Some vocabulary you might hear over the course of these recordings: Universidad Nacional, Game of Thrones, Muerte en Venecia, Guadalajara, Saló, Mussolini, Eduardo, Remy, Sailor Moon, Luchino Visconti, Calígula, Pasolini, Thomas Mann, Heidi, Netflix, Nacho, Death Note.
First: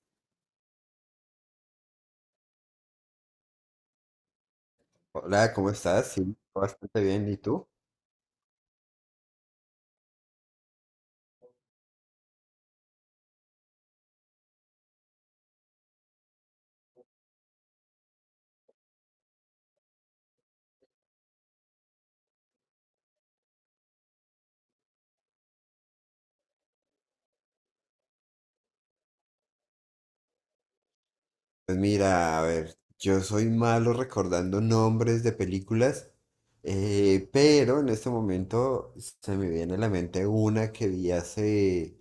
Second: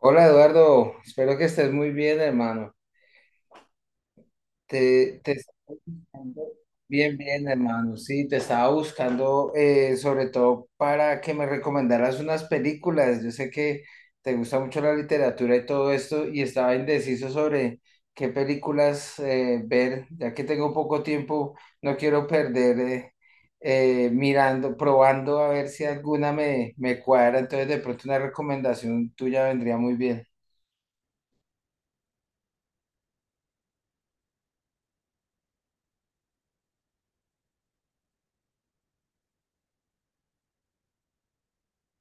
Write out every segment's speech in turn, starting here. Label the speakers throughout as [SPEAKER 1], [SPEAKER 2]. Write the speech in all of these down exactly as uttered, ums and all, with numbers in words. [SPEAKER 1] Hola Eduardo, espero que estés muy bien, hermano. Te, te
[SPEAKER 2] Hola,
[SPEAKER 1] estaba
[SPEAKER 2] ¿cómo estás? Sí,
[SPEAKER 1] buscando-
[SPEAKER 2] bastante
[SPEAKER 1] bien,
[SPEAKER 2] bien. ¿Y
[SPEAKER 1] bien,
[SPEAKER 2] tú?
[SPEAKER 1] hermano. Sí, te estaba buscando eh, sobre todo para que me recomendaras unas películas. Yo sé que te gusta mucho la literatura y todo esto, y estaba indeciso sobre qué películas eh, ver, ya que tengo poco tiempo, no quiero perder eh, eh, mirando, probando a ver si alguna me, me cuadra. Entonces, de pronto una recomendación tuya vendría muy bien.
[SPEAKER 2] Pues mira, a ver, yo soy malo recordando nombres de películas, eh, pero en este momento se me viene a la mente una que vi hace,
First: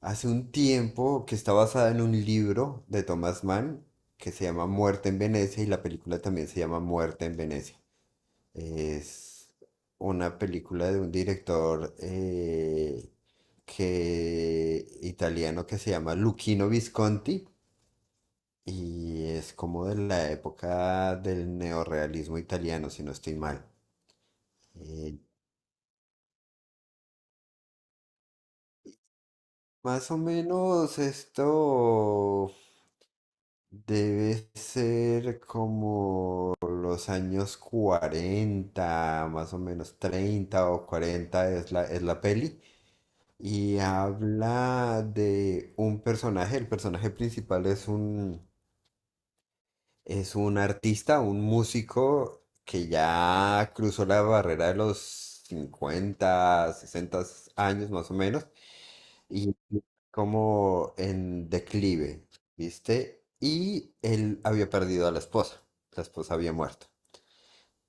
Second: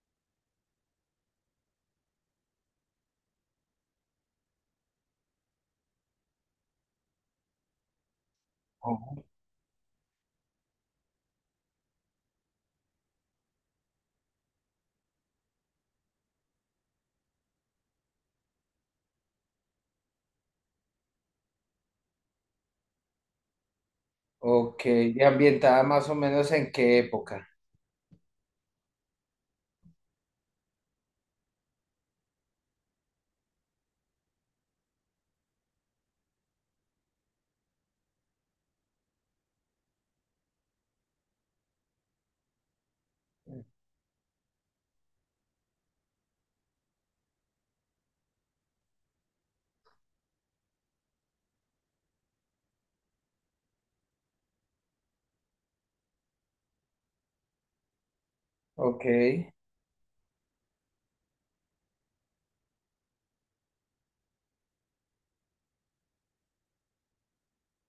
[SPEAKER 2] hace un tiempo que está basada en un libro de Thomas Mann que se llama Muerte en Venecia, y la película también se llama Muerte en Venecia. Es una película de un director eh, que, italiano que se llama Luchino Visconti, y es como de la época del neorrealismo italiano, si no estoy mal.
[SPEAKER 1] Ok,
[SPEAKER 2] Eh,
[SPEAKER 1] y ambientada más o menos en qué época.
[SPEAKER 2] más o menos esto debe ser como los años cuarenta, más o menos treinta o cuarenta es la, es la peli. Y habla de un personaje. El personaje principal es un, es un artista, un músico que ya cruzó la barrera de los cincuenta sesenta años más o menos,
[SPEAKER 1] Ok,
[SPEAKER 2] y como en declive, ¿viste? Y él había perdido a la esposa, la esposa había muerto.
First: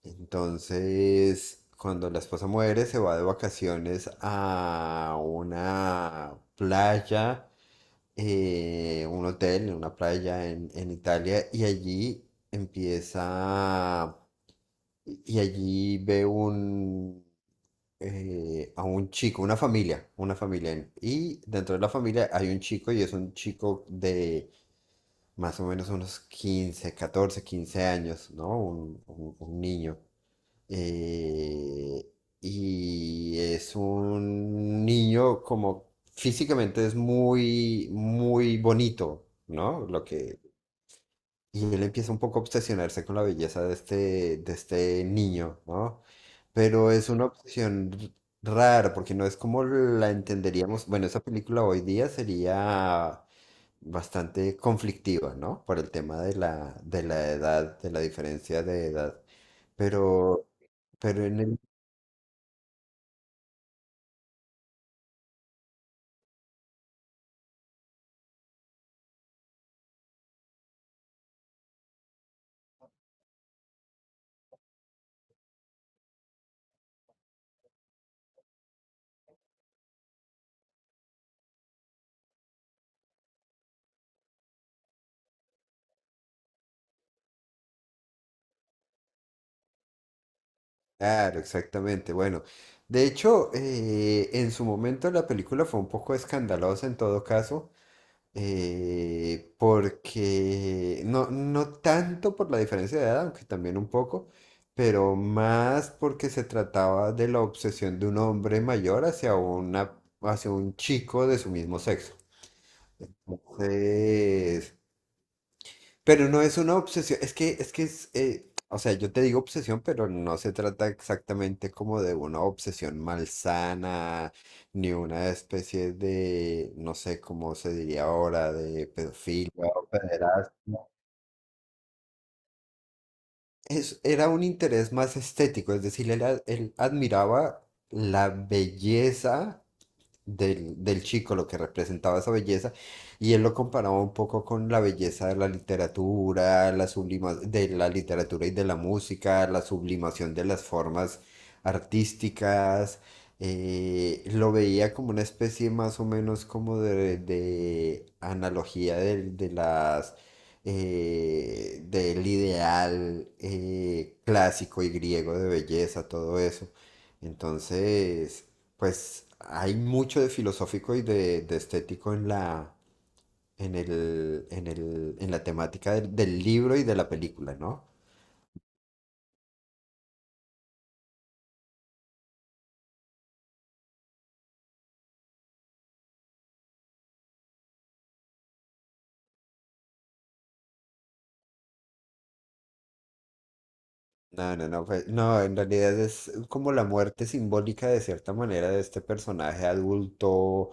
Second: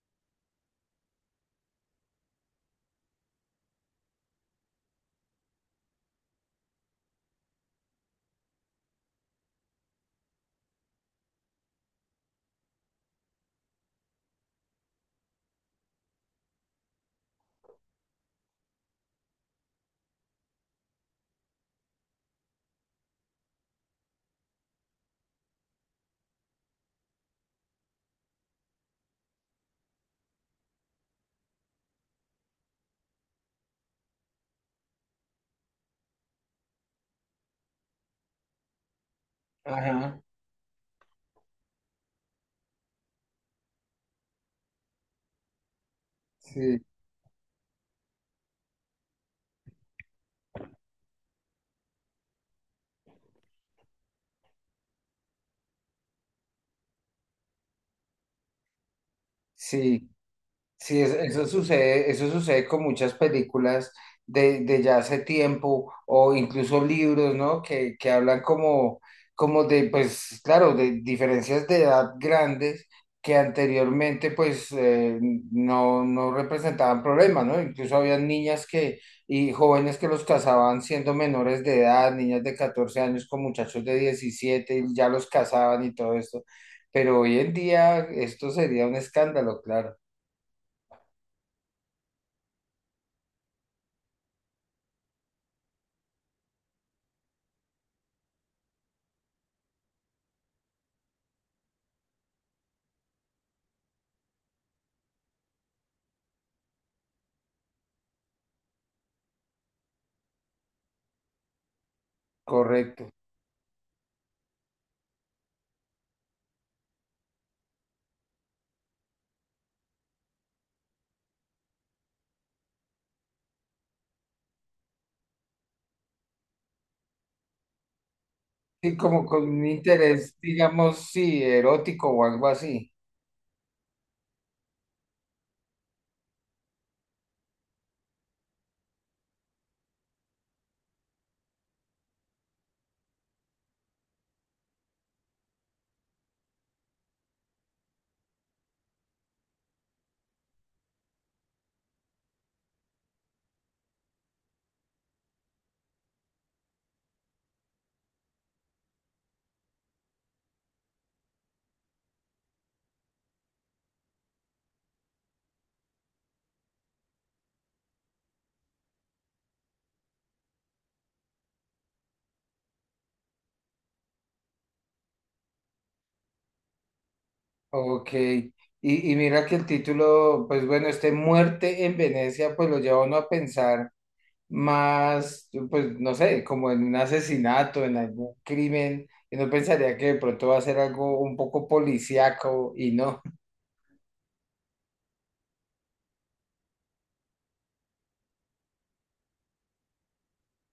[SPEAKER 2] Entonces, cuando la esposa muere, se va de vacaciones a una playa, eh, un hotel en una playa en, en Italia, y allí empieza, y allí ve un, eh, a un chico, una familia, una familia. en- Y dentro de la familia hay un chico, y es un chico de más o menos unos quince catorce quince años, ¿no? Un un- un niño, eh, y es un niño como físicamente es muy, muy bonito, ¿no? Lo
[SPEAKER 1] ajá,
[SPEAKER 2] que, y él empieza un poco a obsesionarse con la belleza de este, de este niño, ¿no?
[SPEAKER 1] sí,
[SPEAKER 2] Pero es una obsesión r- rara, porque no es como la entenderíamos. Bueno, esa película hoy día sería bastante conflictiva, ¿no? Por el tema de la, de la edad, de la diferencia de edad.
[SPEAKER 1] sí.
[SPEAKER 2] Pero,
[SPEAKER 1] Sí, es-
[SPEAKER 2] pero en
[SPEAKER 1] eso
[SPEAKER 2] el
[SPEAKER 1] sucede, eso sucede con muchas películas de, de ya hace tiempo o incluso libros, ¿no? Que, que hablan como, como de, pues claro, de diferencias de edad grandes que anteriormente pues eh, no, no representaban problemas, ¿no? Incluso había niñas que, y jóvenes que los casaban siendo menores de edad, niñas de catorce años con muchachos de diecisiete y ya los casaban y todo esto. Pero hoy en día esto sería un escándalo, claro.
[SPEAKER 2] Claro, exactamente. Bueno, de hecho, eh, en su momento la película fue un poco escandalosa en todo caso, eh, porque no, no tanto por la diferencia de edad, aunque también un poco, pero más porque se trataba de la obsesión de un hombre mayor hacia una, hacia un chico de su mismo sexo.
[SPEAKER 1] Correcto.
[SPEAKER 2] Entonces, pero no es una obsesión, es que, es que es, eh, o sea, yo te digo obsesión, pero no se trata exactamente como de una obsesión malsana, ni una especie de, no sé cómo se diría ahora, de
[SPEAKER 1] Sí, como con
[SPEAKER 2] pedofilia
[SPEAKER 1] un
[SPEAKER 2] o
[SPEAKER 1] interés,
[SPEAKER 2] pederastia.
[SPEAKER 1] digamos, sí, erótico o algo así.
[SPEAKER 2] Es, era un interés más estético. Es decir, él, a- él admiraba la belleza del, del chico, lo que representaba esa belleza, y él lo comparaba un poco con la belleza de la literatura, la sublima, de la literatura y de la música, la sublimación de las formas artísticas. Eh, lo veía como una especie más o menos como de, de analogía del- de, las... eh, del ideal eh, clásico y griego de belleza, todo eso. Entonces, pues hay mucho de filosófico y de, de estético en la, en el, en el, en la temática del, del libro y de la película, ¿no?
[SPEAKER 1] Ok. Y, y mira que el título, pues bueno, este Muerte en Venecia, pues lo lleva a uno a pensar más, pues no sé, como en un asesinato, en algún crimen. Y no pensaría que de pronto va a ser algo un poco policíaco y no.
[SPEAKER 2] No, no, no, pues, no, en realidad es como la muerte simbólica de cierta manera de este personaje adulto,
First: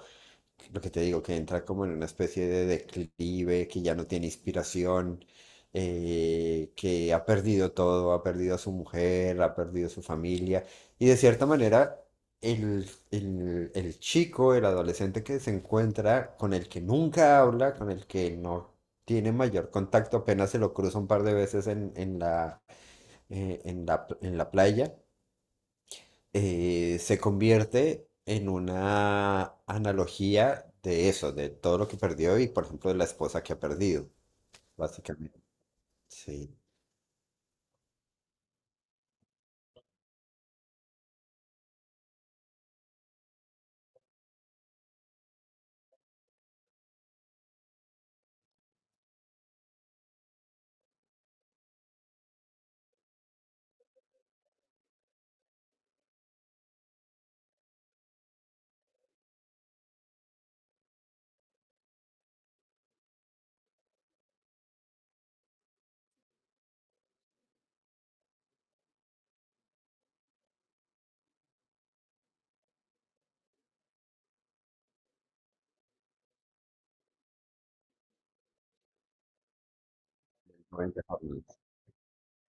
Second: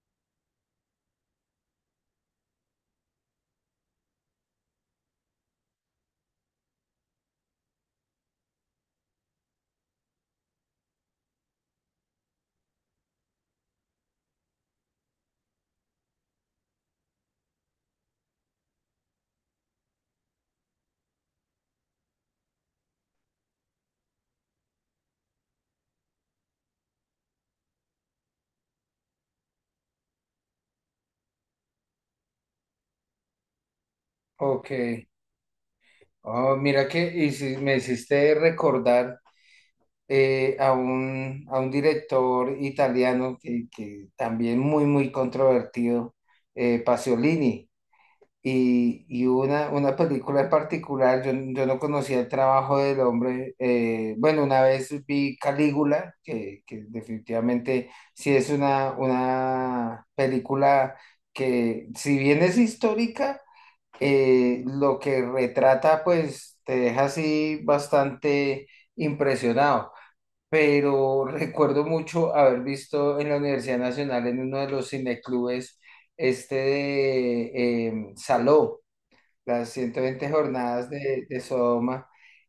[SPEAKER 2] Lo que te digo, que entra como en una especie de declive, que ya no tiene inspiración, eh, que ha perdido todo, ha perdido a su mujer, ha perdido a su familia. Y de cierta manera, el, el, el chico, el adolescente que se encuentra, con el que nunca habla, con el que no tiene mayor contacto, apenas se lo cruza un par de veces en, en la, eh, en la, en la playa, eh, se convierte en una analogía de eso, de todo lo que perdió y, por ejemplo, de la esposa que ha perdido,
[SPEAKER 1] Ok.
[SPEAKER 2] básicamente.
[SPEAKER 1] Oh,
[SPEAKER 2] Sí.
[SPEAKER 1] mira que y si me hiciste recordar. Eh, a un, a un director italiano que, que también muy, muy controvertido, eh, Pasolini. Y, y una, una película en particular, yo, yo no conocía el trabajo del hombre. Eh, bueno, una vez vi Calígula, que, que definitivamente sí es una, una película que, si bien es histórica, eh, lo que retrata, pues te deja así bastante impresionado, pero recuerdo mucho haber visto en la Universidad Nacional, en uno de los cineclubes, este de em, Saló, las ciento veinte jornadas
[SPEAKER 2] Noventa
[SPEAKER 1] de, de
[SPEAKER 2] jornadas.
[SPEAKER 1] Sodoma,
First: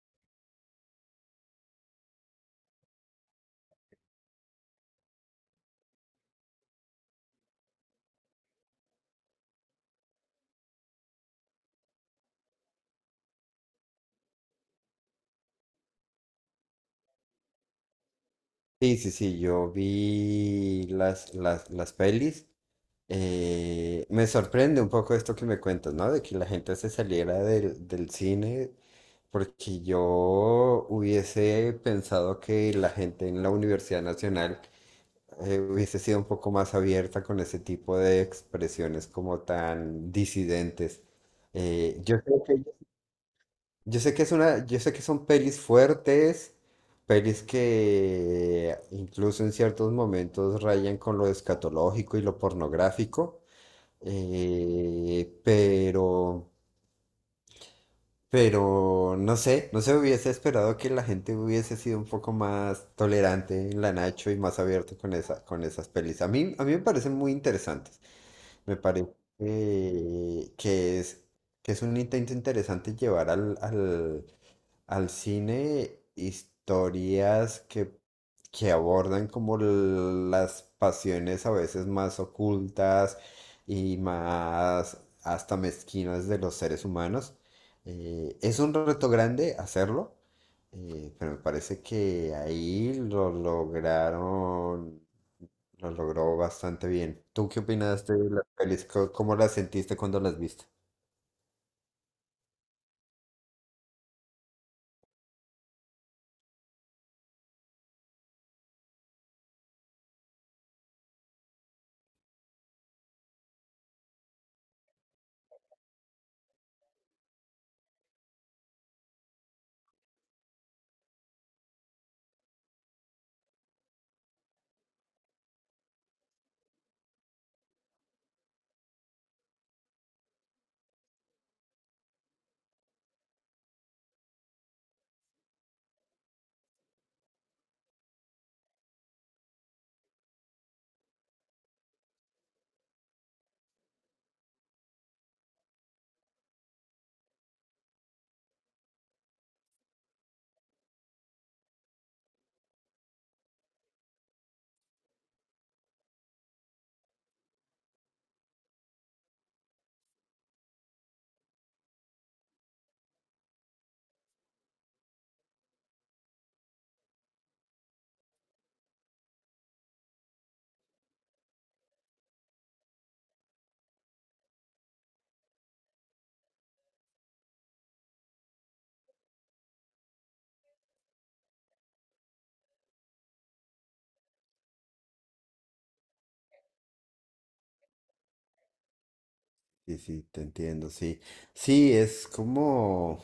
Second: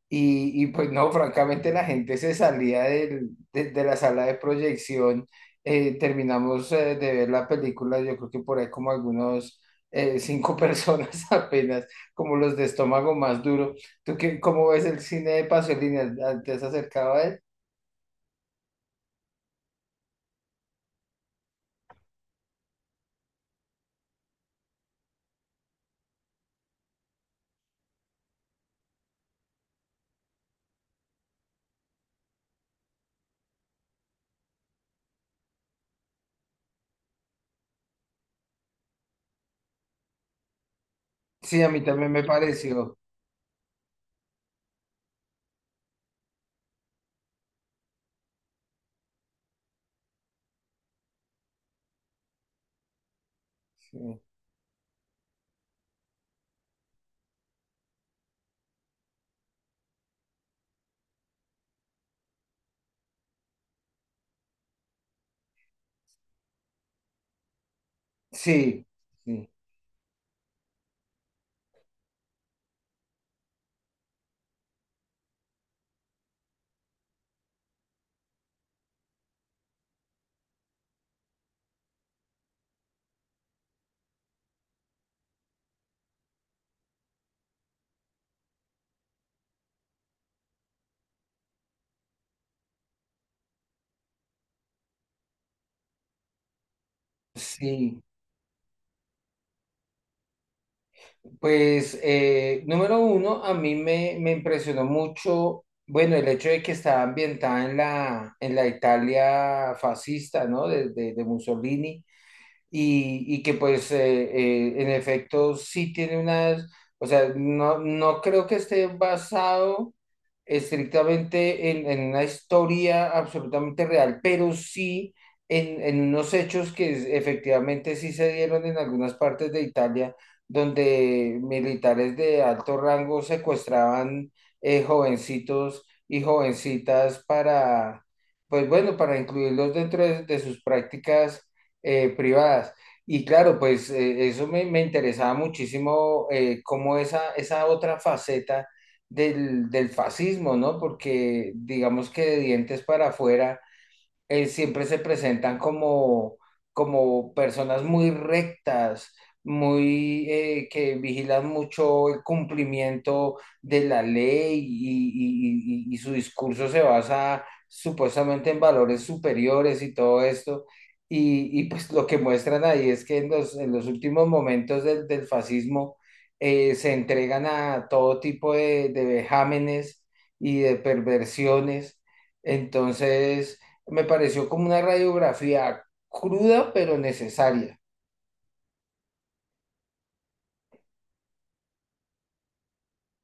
[SPEAKER 1] y, y pues no, francamente la gente se salía del- de, de la sala de proyección. Eh, terminamos eh, de ver la película, yo creo que por ahí como algunos... eh, cinco personas apenas, como los de estómago más duro. ¿Tú qué, cómo ves el cine de Pasolini? ¿Te has acercado a él?
[SPEAKER 2] Sí, sí, sí, yo vi las, las, las pelis. Eh, me sorprende un poco esto que me cuentas, ¿no? De que la gente se saliera del, del cine, porque yo hubiese pensado que la gente en la Universidad Nacional eh, hubiese sido un poco más abierta con ese tipo de expresiones como tan disidentes.
[SPEAKER 1] Sí, a mí
[SPEAKER 2] Eh,
[SPEAKER 1] también
[SPEAKER 2] yo
[SPEAKER 1] me
[SPEAKER 2] creo que,
[SPEAKER 1] pareció.
[SPEAKER 2] yo sé que es una, yo sé que son pelis fuertes, pelis que incluso en ciertos momentos rayan con lo escatológico y lo pornográfico,
[SPEAKER 1] Sí,
[SPEAKER 2] eh, pero, pero no sé, no se hubiese esperado que la gente hubiese sido un poco más tolerante en la Nacho y más abierto con esa, con esas pelis. A mí, a mí me parecen muy interesantes. Me
[SPEAKER 1] sí,
[SPEAKER 2] parece
[SPEAKER 1] sí.
[SPEAKER 2] eh, que es, que es un intento interesante llevar al, al, al cine historias que, que abordan como l- las pasiones a veces más ocultas y más hasta mezquinas de los seres humanos. Eh, es un reto grande hacerlo, eh, pero me parece que ahí lo lograron lo logró bastante bien. ¿Tú qué
[SPEAKER 1] Sí.
[SPEAKER 2] opinas de las pelis? Co- ¿Cómo las sentiste cuando las viste?
[SPEAKER 1] Pues eh, número uno, a mí me, me impresionó mucho, bueno, el hecho de que estaba ambientada en la, en la Italia fascista, ¿no? De, de- de Mussolini y, y que pues eh, eh, en efecto sí tiene unas, o sea, no, no creo que esté basado estrictamente en, en una historia absolutamente real, pero sí en, en unos hechos que es- efectivamente sí se dieron en algunas partes de Italia, donde militares de alto rango secuestraban eh, jovencitos y jovencitas para, pues bueno, para incluirlos dentro de, de sus prácticas eh, privadas. Y claro, pues eh, eso me, me interesaba muchísimo, eh, cómo esa, esa otra faceta del, del fascismo, ¿no? Porque digamos que de dientes para afuera eh, siempre se presentan como, como personas muy rectas, muy eh, que vigilan mucho el cumplimiento de la ley y, y- y- y su discurso se basa supuestamente en valores superiores y todo esto. Y, y, pues lo que muestran ahí es que en los, en los últimos momentos del, del fascismo eh, se entregan a todo tipo de, de vejámenes y de perversiones. Entonces, me pareció como una radiografía cruda, pero necesaria.
[SPEAKER 2] Sí, sí, te entiendo, sí. Sí, es como...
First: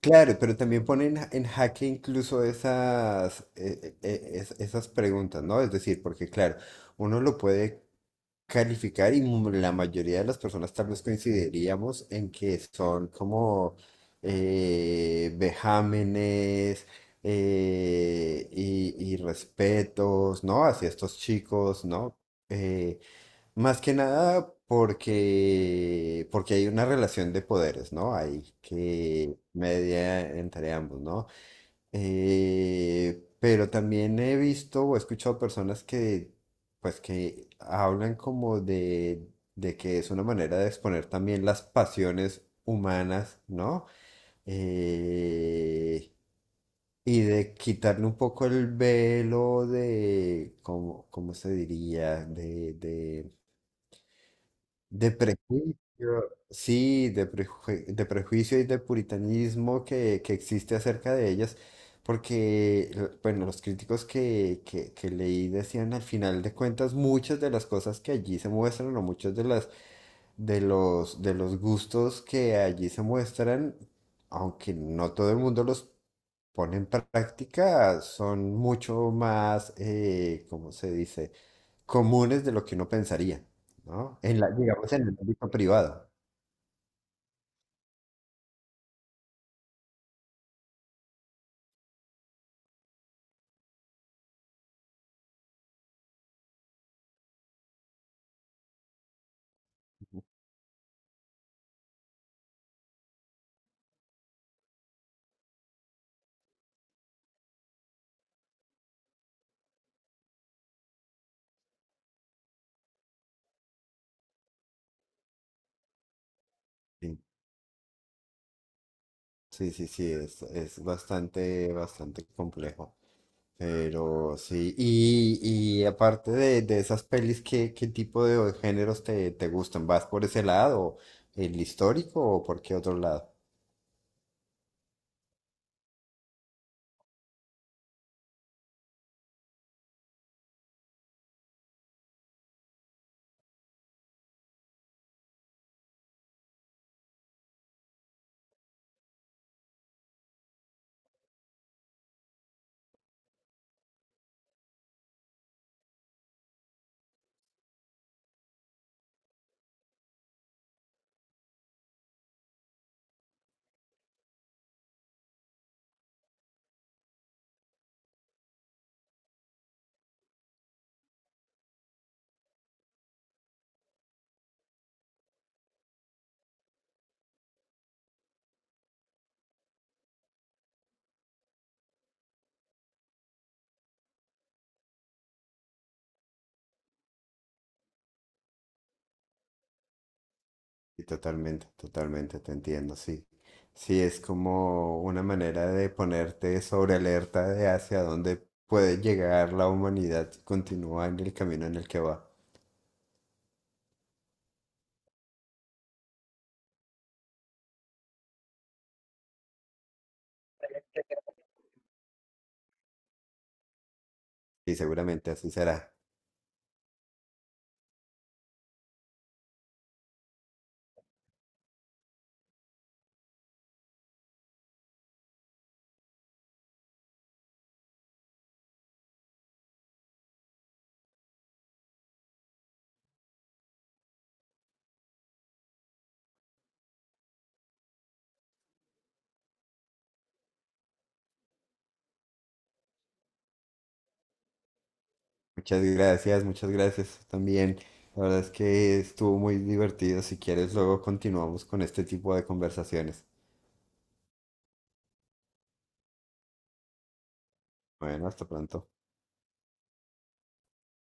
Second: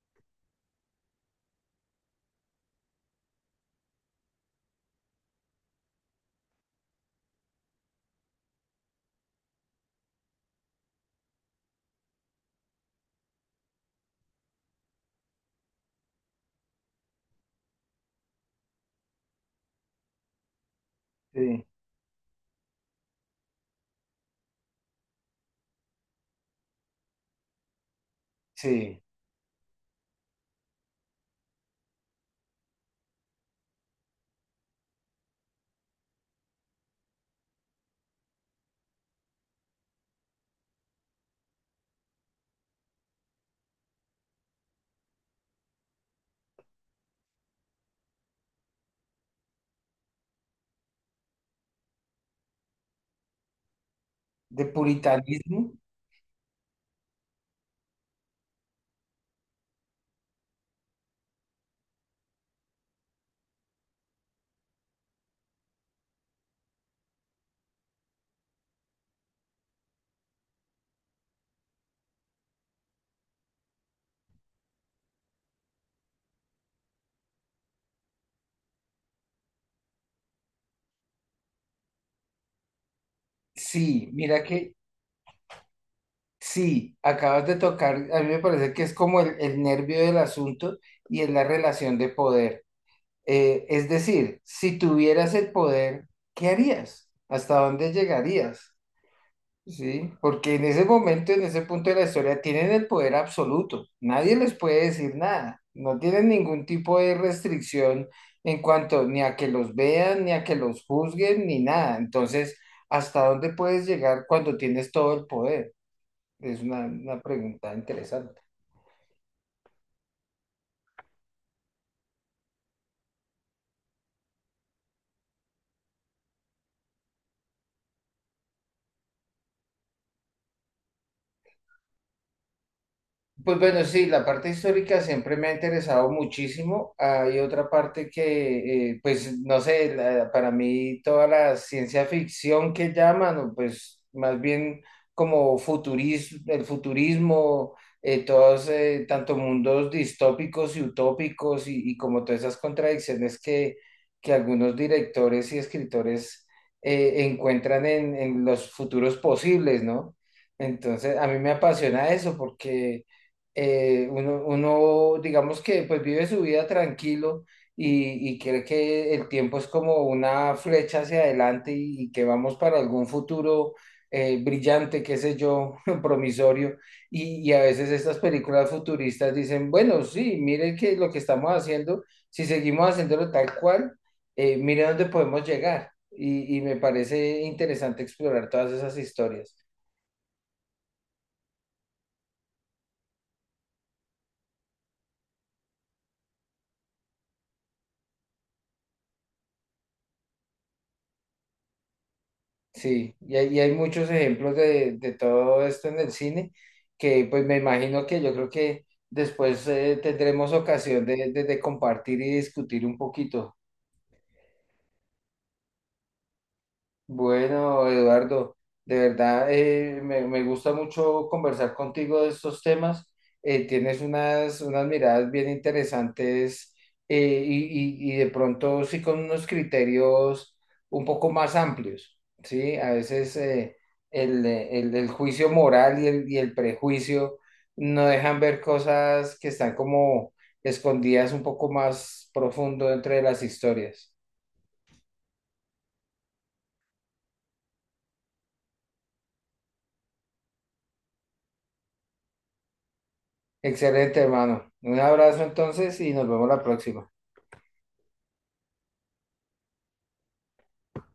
[SPEAKER 2] Claro, pero también ponen en en jaque incluso esas, eh, eh, eh, es- esas preguntas, ¿no? Es decir, porque claro, uno lo puede calificar y mu- la mayoría de las personas tal vez coincidiríamos en que son como eh, vejámenes eh, y, y respetos, ¿no? Hacia estos
[SPEAKER 1] Sí,
[SPEAKER 2] chicos, ¿no? Eh, más que nada porque, porque hay una relación de poderes, ¿no? Hay
[SPEAKER 1] sí.
[SPEAKER 2] que media entre ambos, ¿no? Eh, pero también he visto o he escuchado personas que, pues, que hablan como de, de que es una manera de exponer también las pasiones humanas, ¿no? Eh, y de quitarle un poco el velo de, ¿cómo, cómo se diría? De, de
[SPEAKER 1] De
[SPEAKER 2] de
[SPEAKER 1] puritanismo.
[SPEAKER 2] prejuicio, sí, de, prejue- de prejuicio y de puritanismo que, que existe acerca de ellas. Porque, l- bueno, los críticos que, que, que leí decían, al final de cuentas, muchas de las cosas que allí se muestran, o muchos de las, de los, de los gustos que allí se muestran, aunque no todo el mundo los pone en práctica, son mucho más, eh, ¿cómo se dice? Comunes de lo que uno pensaría,
[SPEAKER 1] Sí,
[SPEAKER 2] ¿no? En
[SPEAKER 1] mira
[SPEAKER 2] la,
[SPEAKER 1] que
[SPEAKER 2] digamos, en el ámbito privado.
[SPEAKER 1] sí, acabas de tocar, a mí me parece que es como el, el nervio del asunto y es la relación de poder. Eh, es decir, si tuvieras el poder, ¿qué harías? ¿Hasta dónde llegarías? Sí, porque en ese momento, en ese punto de la historia, tienen el poder absoluto. Nadie les puede decir nada. No tienen ningún tipo de restricción en cuanto ni a que los vean, ni a que los juzguen, ni nada. Entonces, ¿hasta dónde puedes llegar cuando tienes todo el poder? Es una,
[SPEAKER 2] Sí,
[SPEAKER 1] una pregunta interesante.
[SPEAKER 2] sí, sí, sí, es, es bastante, bastante complejo. Pero sí, y, y aparte de, de esas pelis, ¿qué, ¿qué tipo de géneros te, te gustan? ¿Vas por ese lado, el histórico, o por qué otro lado?
[SPEAKER 1] Pues bueno, sí, la parte histórica siempre me ha interesado muchísimo. Hay otra parte que, eh, pues no sé, la- para mí toda la ciencia ficción que llaman, o pues más bien como futurismo, el futurismo, eh, todos, eh, tanto mundos distópicos y utópicos y, y como todas esas contradicciones que, que algunos directores y escritores eh, encuentran en, en los futuros posibles, ¿no? Entonces, a mí me apasiona eso porque eh, uno, uno, digamos que pues vive su vida tranquilo y, y cree que el tiempo es como una flecha hacia adelante y, y que vamos para algún futuro eh, brillante, qué sé yo, promisorio. Y, y a veces estas películas futuristas dicen, bueno, sí, miren que lo que estamos haciendo, si seguimos haciéndolo tal cual, eh, miren dónde podemos llegar. Y, y me parece interesante explorar todas esas historias.
[SPEAKER 2] Y totalmente, totalmente, te entiendo, sí. Sí, es como una manera de ponerte sobre alerta de hacia dónde puede llegar la humanidad si continúa en el camino en el que va.
[SPEAKER 1] Sí, y hay, y hay muchos ejemplos de, de todo esto en el cine, que pues me imagino que yo creo que después eh, tendremos ocasión de, de de compartir y discutir un poquito.
[SPEAKER 2] Y seguramente así será.
[SPEAKER 1] Bueno, Eduardo, de verdad eh, me, me gusta mucho conversar contigo de estos temas. Eh, tienes unas, unas miradas bien interesantes eh, y, y- y de pronto sí con unos criterios un poco más amplios, ¿sí? A veces eh, el, el- el juicio moral y el, y el prejuicio no dejan ver cosas que están como escondidas un poco más profundo entre las historias.
[SPEAKER 2] Muchas gracias, muchas gracias tú también. La verdad es que estuvo muy divertido. Si quieres, luego continuamos con este tipo de conversaciones.
[SPEAKER 1] Excelente, hermano. Un abrazo entonces y nos vemos la próxima.
[SPEAKER 2] Bueno, hasta pronto.